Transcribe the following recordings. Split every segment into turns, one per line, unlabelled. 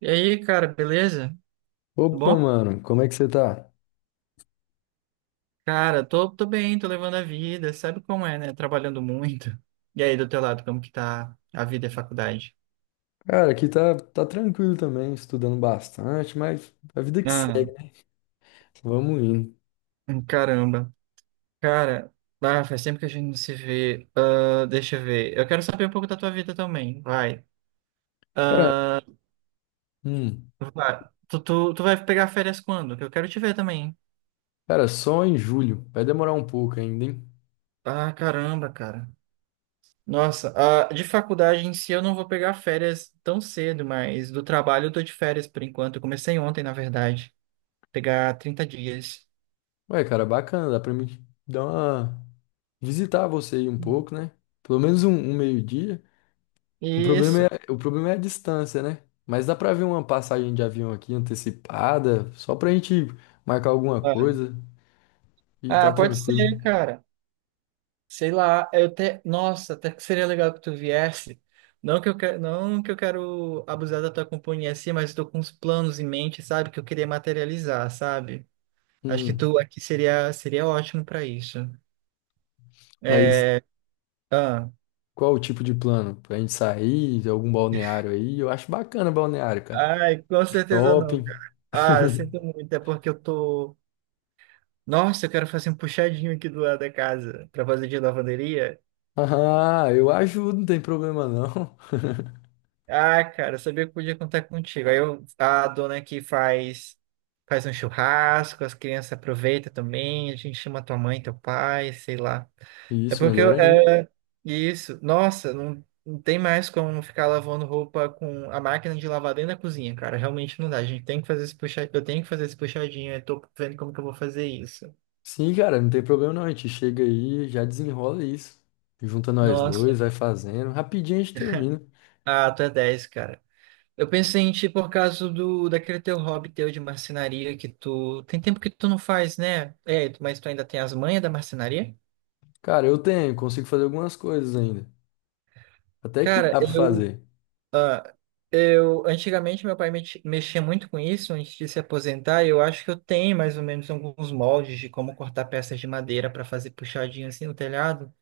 E aí, cara, beleza? Tudo
Opa,
bom?
mano, como é que você tá?
Cara, tô bem, tô levando a vida, sabe como é, né? Trabalhando muito. E aí, do teu lado, como que tá a vida e a faculdade?
Cara, aqui tá tranquilo também, estudando bastante, mas a vida que segue,
Ah,
né? Vamos indo.
caramba. Cara, faz tempo que a gente não se vê. Ah, deixa eu ver. Eu quero saber um pouco da tua vida também, vai.
Cara, hum,
Vai. Tu vai pegar férias quando? Que eu quero te ver também.
cara, só em julho, vai demorar um pouco ainda, hein?
Ah, caramba, cara. Nossa, de faculdade em si eu não vou pegar férias tão cedo, mas do trabalho eu tô de férias por enquanto. Eu comecei ontem, na verdade. Pegar 30 dias.
Ué, cara, bacana, dá pra mim dar uma... visitar você aí um pouco, né? Pelo menos um meio-dia. O problema é,
Isso.
o problema é a distância, né? Mas dá pra ver uma passagem de avião aqui antecipada, só pra gente marcar alguma
Vai.
coisa e
Ah,
tá
pode
tranquilo.
ser, cara. Sei lá, eu até. Nossa, até que seria legal que tu viesse. Não que eu quero abusar da tua companhia assim, mas estou com uns planos em mente, sabe? Que eu queria materializar, sabe? Acho que
Hum,
tu aqui seria ótimo para isso. É,
mas...
ah,
Qual o tipo de plano? Pra gente sair, algum balneário aí? Eu acho bacana balneário, cara.
ai, com certeza não,
Shopping.
cara. Ah, eu sinto muito, é porque eu tô. Nossa, eu quero fazer um puxadinho aqui do lado da casa para fazer de lavanderia.
Ah, eu ajudo, não tem problema não.
Ah, cara, eu sabia que podia contar contigo. Aí eu- a dona aqui faz um churrasco, as crianças aproveitam também, a gente chama tua mãe, teu pai, sei lá. É
Isso,
porque
melhor
eu,
ainda.
é, isso, nossa, não tem mais como ficar lavando roupa com a máquina de lavar dentro da cozinha, cara. Realmente não dá. A gente tem que fazer esse puxadinho, eu tenho que fazer esse puxadinho, eu tô vendo como que eu vou fazer isso.
Sim, cara, não tem problema não. A gente chega aí, já desenrola isso. Junta nós
Nossa,
dois, vai fazendo. Rapidinho a gente termina.
ah, tu é 10, cara. Eu pensei em ti por causa do daquele teu hobby teu de marcenaria que tu tem tempo que tu não faz, né? É, tu- mas tu ainda tem as manhas da marcenaria?
Cara, consigo fazer algumas coisas ainda. Até que
Cara,
dá pra
eu
fazer.
eu antigamente meu pai mex- mexia muito com isso antes de se aposentar, e eu acho que eu tenho mais ou menos alguns moldes de como cortar peças de madeira para fazer puxadinho assim no telhado.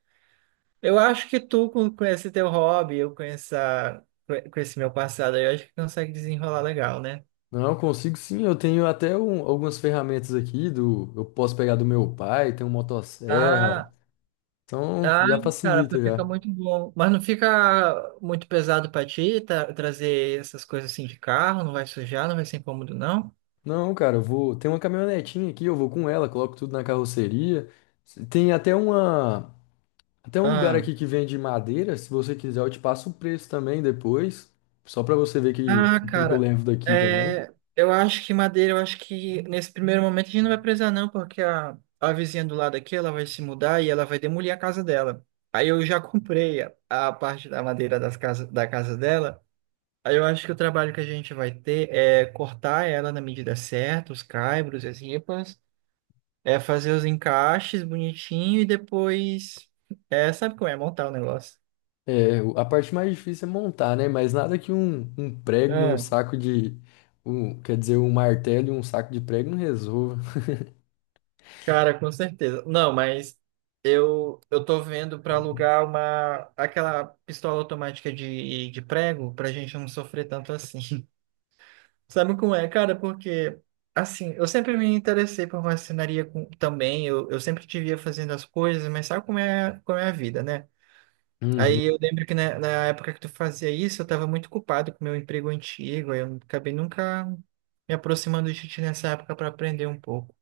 Eu acho que tu com esse teu hobby, eu com essa com esse meu passado, aí, eu acho que consegue desenrolar legal, né?
Não, eu consigo sim. Eu tenho até um- Algumas ferramentas aqui do, eu posso pegar do meu pai, tem um motosserra.
Ah,
Então
ah,
já
cara,
facilita
fica
já.
muito bom. Mas não fica muito pesado pra ti tra- trazer essas coisas assim de carro? Não vai sujar, não vai ser incômodo, não?
Não, cara, eu vou. Tem uma caminhonetinha aqui, eu vou com ela, coloco tudo na carroceria. Tem até uma. Até um lugar
Ah,
aqui que vende madeira. Se você quiser, eu te passo o preço também depois. Só pra você ver o que é que eu
cara,
levo daqui também.
é, eu acho que madeira, eu acho que nesse primeiro momento a gente não vai precisar, não, porque a vizinha do lado aqui, ela vai se mudar e ela vai demolir a casa dela. Aí eu já comprei a parte da madeira das casa, da casa dela. Aí eu acho que o trabalho que a gente vai ter é cortar ela na medida certa, os caibros, as ripas. É fazer os encaixes bonitinho e depois. É, sabe como é montar o negócio?
É, a parte mais difícil é montar, né? Mas nada que um prego e um
Ah,
saco de quer dizer, um martelo e um saco de prego não resolva.
cara, com certeza. Não, mas eu tô vendo pra alugar uma aquela pistola automática de prego pra gente não sofrer tanto assim. Sabe como é, cara? Porque assim, eu sempre me interessei por marcenaria com- também, eu sempre te via fazendo as coisas, mas sabe como é a vida, né?
Uhum.
Aí eu lembro que na época que tu fazia isso, eu tava muito culpado com o meu emprego antigo, aí eu acabei nunca me aproximando de ti nessa época para aprender um pouco.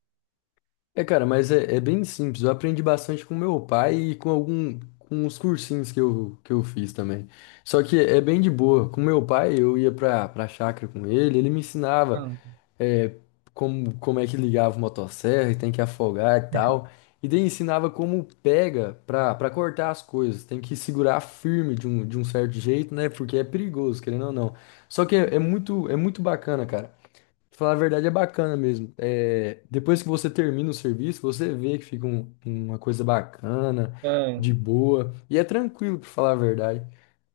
Cara, mas é bem simples. Eu aprendi bastante com meu pai e com algum, com os cursinhos que eu fiz também. Só que é bem de boa. Com meu pai, eu ia pra chácara com ele, ele me ensinava
Ah,
é, como, como é que ligava o motosserra e tem que afogar e tal. E daí ensinava como pega pra cortar as coisas. Tem que segurar firme de de um certo jeito, né? Porque é perigoso, querendo ou não. Só que é muito bacana, cara. Falar a verdade é bacana mesmo. É, depois que você termina o serviço, você vê que fica uma coisa bacana,
ah.
de boa, e é tranquilo, pra falar a verdade.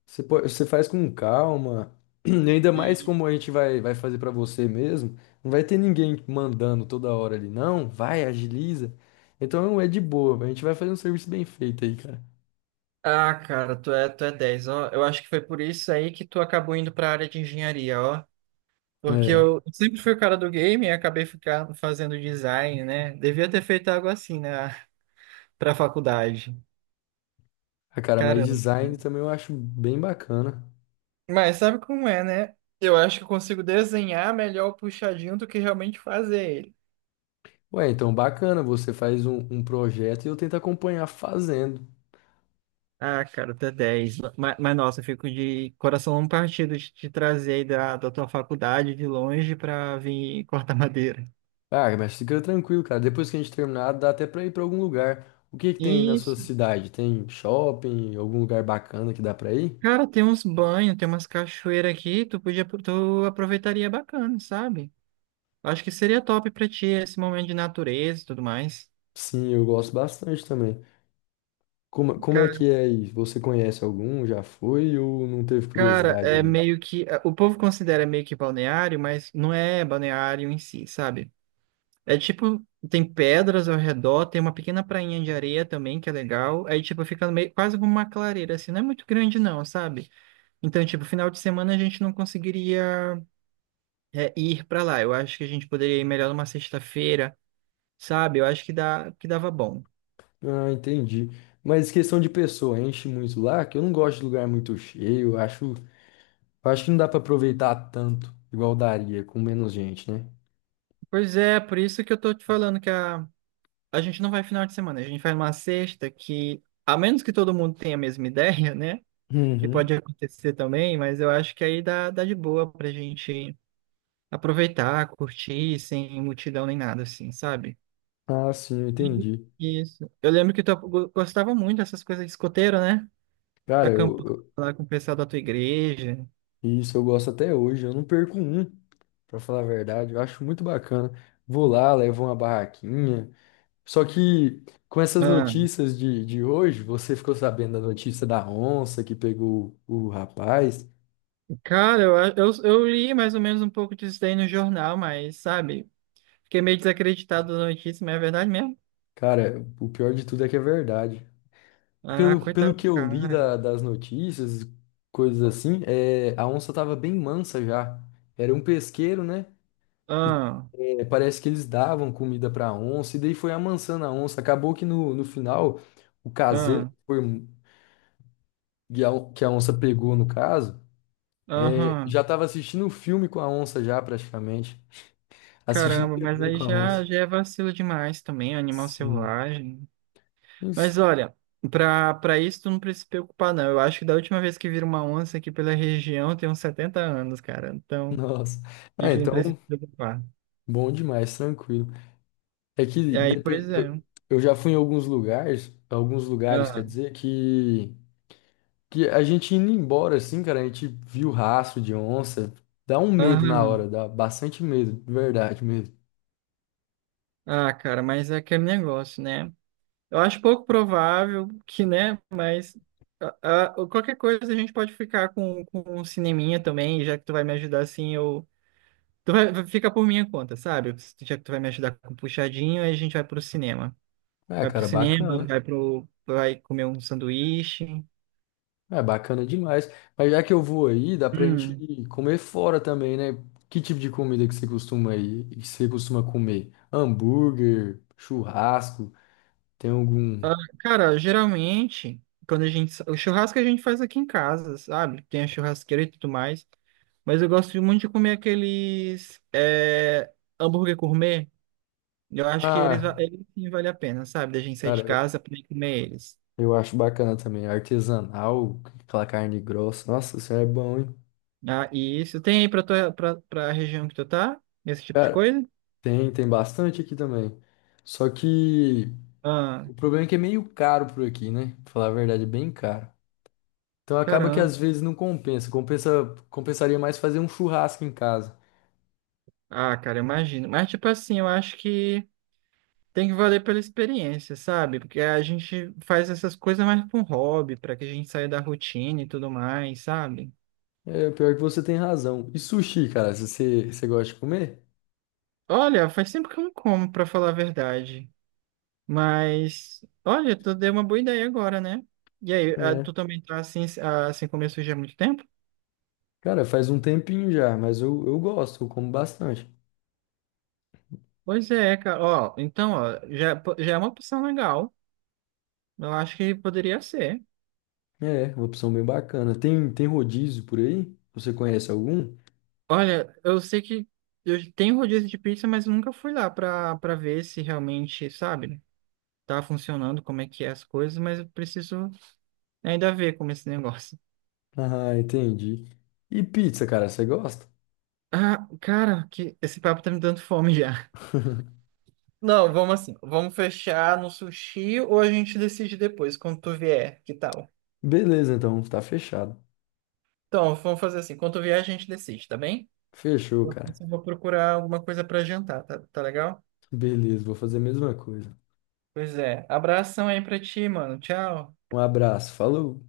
Você faz com calma, e ainda mais
E,
como a gente vai fazer pra você mesmo. Não vai ter ninguém mandando toda hora ali, não, vai, agiliza. Então é de boa, a gente vai fazer um serviço bem feito aí, cara.
ah, cara, tu é 10, ó. Eu acho que foi por isso aí que tu acabou indo para a área de engenharia, ó. Porque
É,
eu sempre fui o cara do game e acabei ficando fazendo design, né? Devia ter feito algo assim, né, pra faculdade.
ah, cara, mas
Caramba. Né?
design também eu acho bem bacana.
Mas sabe como é, né? Eu acho que eu consigo desenhar melhor o puxadinho do que realmente fazer.
Ué, então bacana, você faz um projeto e eu tento acompanhar fazendo.
Ah, cara, até 10. Nossa, eu fico de coração partido de te trazer aí da, da tua faculdade de longe pra vir cortar madeira.
Ah, mas fica tranquilo, cara. Depois que a gente terminar, dá até pra ir pra algum lugar. O que que tem na sua
Isso.
cidade? Tem shopping, algum lugar bacana que dá pra ir?
Cara, tem uns banhos, tem umas cachoeiras aqui, tu podia, tu aproveitaria bacana, sabe? Acho que seria top pra ti esse momento de natureza e tudo mais.
Sim, eu gosto bastante também. Como é
Ca-
que é aí? Você conhece algum? Já foi ou não teve
cara,
curiosidade
é
ainda?
meio que. O povo considera meio que balneário, mas não é balneário em si, sabe? É tipo, tem pedras ao redor, tem uma pequena prainha de areia também, que é legal. Aí, tipo, fica meio, quase como uma clareira, assim, não é muito grande não, sabe? Então, tipo, final de semana a gente não conseguiria é, ir pra lá. Eu acho que a gente poderia ir melhor numa sexta-feira, sabe? Eu acho que dá, que dava bom.
Ah, entendi. Mas questão de pessoa, enche muito lá, que eu não gosto de lugar muito cheio. Eu acho que não dá pra aproveitar tanto, igual daria, com menos gente, né?
Pois é, por isso que eu tô te falando que a gente não vai final de semana, a gente vai numa sexta que, a menos que todo mundo tenha a mesma ideia, né? Que
Uhum.
pode acontecer também, mas eu acho que aí dá de boa pra gente aproveitar, curtir, sem multidão nem nada, assim, sabe?
Ah, sim, eu
Uhum.
entendi.
Isso. Eu lembro que tu go- gostava muito dessas coisas de escoteiro, né?
Cara,
Acampar
eu
lá com o pessoal da tua igreja.
E isso eu gosto até hoje. Eu não perco um, Pra falar a verdade, eu acho muito bacana. Vou lá, levo uma barraquinha. Só que com essas
Ah,
notícias de hoje, você ficou sabendo da notícia da onça que pegou o rapaz.
cara, eu li mais ou menos um pouco disso daí no jornal, mas, sabe? Fiquei meio desacreditado da notícia, mas é verdade mesmo?
Cara, o pior de tudo é que é verdade.
Ah,
Pelo
coitado do
que eu li
cara.
das notícias, coisas assim, é, a onça tava bem mansa já. Era um pesqueiro, né?
Ah,
E, é, parece que eles davam comida para onça, e daí foi amansando a onça. Acabou que no final, o caseiro
ah,
que foi- um, que a on- que a onça pegou, no caso, é,
aham.
já estava assistindo um filme com a onça, já praticamente. Assistindo
Caramba, mas
TV
aí
com a
já,
onça.
já é vacilo demais também, animal
Sim.
selvagem. Mas
Isso.
olha, pra isso tu não precisa se preocupar, não. Eu acho que da última vez que vira uma onça aqui pela região tem uns 70 anos, cara. Então,
Nossa.
a
Ah,
gente não
então,
precisa se preocupar.
bom demais, tranquilo. É que
E aí,
depe-
pois é.
eu, eu já fui em alguns lugares, quer
Ah,
dizer, que. Que a gente indo embora, assim, cara, a gente viu rastro de onça. Dá um medo na
aham.
hora, dá bastante medo, de verdade mesmo.
Ah, cara, mas é aquele negócio, né? Eu acho pouco provável que, né? Mas ah, ah, qualquer coisa a gente pode ficar com um cineminha também, já que tu vai me ajudar assim, eu. Tu vai, vai ficar por minha conta, sabe? Já que tu vai me ajudar com puxadinho, aí a gente vai pro cinema.
É,
Vai pro
cara,
cinema,
bacana.
vai pro, vai comer um sanduíche.
É bacana demais. Mas já que eu vou aí, dá pra gente
Hum.
ir comer fora também, né? Que tipo de comida que você costuma aí, que você costuma comer? Hambúrguer, churrasco, tem algum.
Ah, cara, geralmente, quando a gente. Sa- o churrasco a gente faz aqui em casa, sabe? Tem a churrasqueira e tudo mais. Mas eu gosto muito de comer aqueles é, hambúrguer gourmet. Eu acho que eles, va-
Ah,
eles sim vale a pena, sabe? Da gente sair
cara,
de casa pra ir comer eles.
eu acho bacana também. Artesanal, aquela carne grossa. Nossa, isso é bom, hein?
Ah, e isso tem aí pra, tua, pra, pra região que tu tá? Esse tipo de
Cara,
coisa?
tem bastante aqui também. Só que.
Ah,
O problema é que é meio caro por aqui, né? Pra falar a verdade, é bem caro. Então acaba que
caramba.
às vezes não compensa. Compensaria mais fazer um churrasco em casa.
Ah, cara, eu imagino. Mas, tipo assim, eu acho que. Tem que valer pela experiência, sabe? Porque a gente faz essas coisas mais para um hobby, para que a gente saia da rotina e tudo mais, sabe?
É, pior que você tem razão. E sushi, cara, se você, você gosta de comer?
Olha, faz tempo que eu não como, para falar a verdade. Mas, olha, tu deu uma boa ideia agora, né? E aí, ah,
É.
tu também tá assim, ah, assim como eu surgi há muito tempo?
Cara, faz um tempinho já, mas eu gosto, eu como bastante.
Pois é, cara. Ó, então, ó, já é uma opção legal. Eu acho que poderia ser.
É, uma opção bem bacana. Tem rodízio por aí? Você conhece algum?
Olha, eu sei que eu tenho rodízio de pizza, mas nunca fui lá para para ver se realmente, sabe? Tá funcionando, como é que é as coisas, mas eu preciso ainda ver como é esse negócio.
Ah, entendi. E pizza, cara, você gosta?
Ah, cara, que esse papo tá me dando fome já. Não, vamos assim. Vamos fechar no sushi ou a gente decide depois, quando tu vier, que tal?
Beleza, então, tá fechado.
Então, vamos fazer assim. Quando tu vier, a gente decide, tá bem?
Fechou,
Eu
cara.
preciso- vou procurar alguma coisa pra jantar, tá, tá legal?
Beleza, vou fazer a mesma coisa.
Pois é. Abração aí pra ti, mano. Tchau.
Um abraço, falou!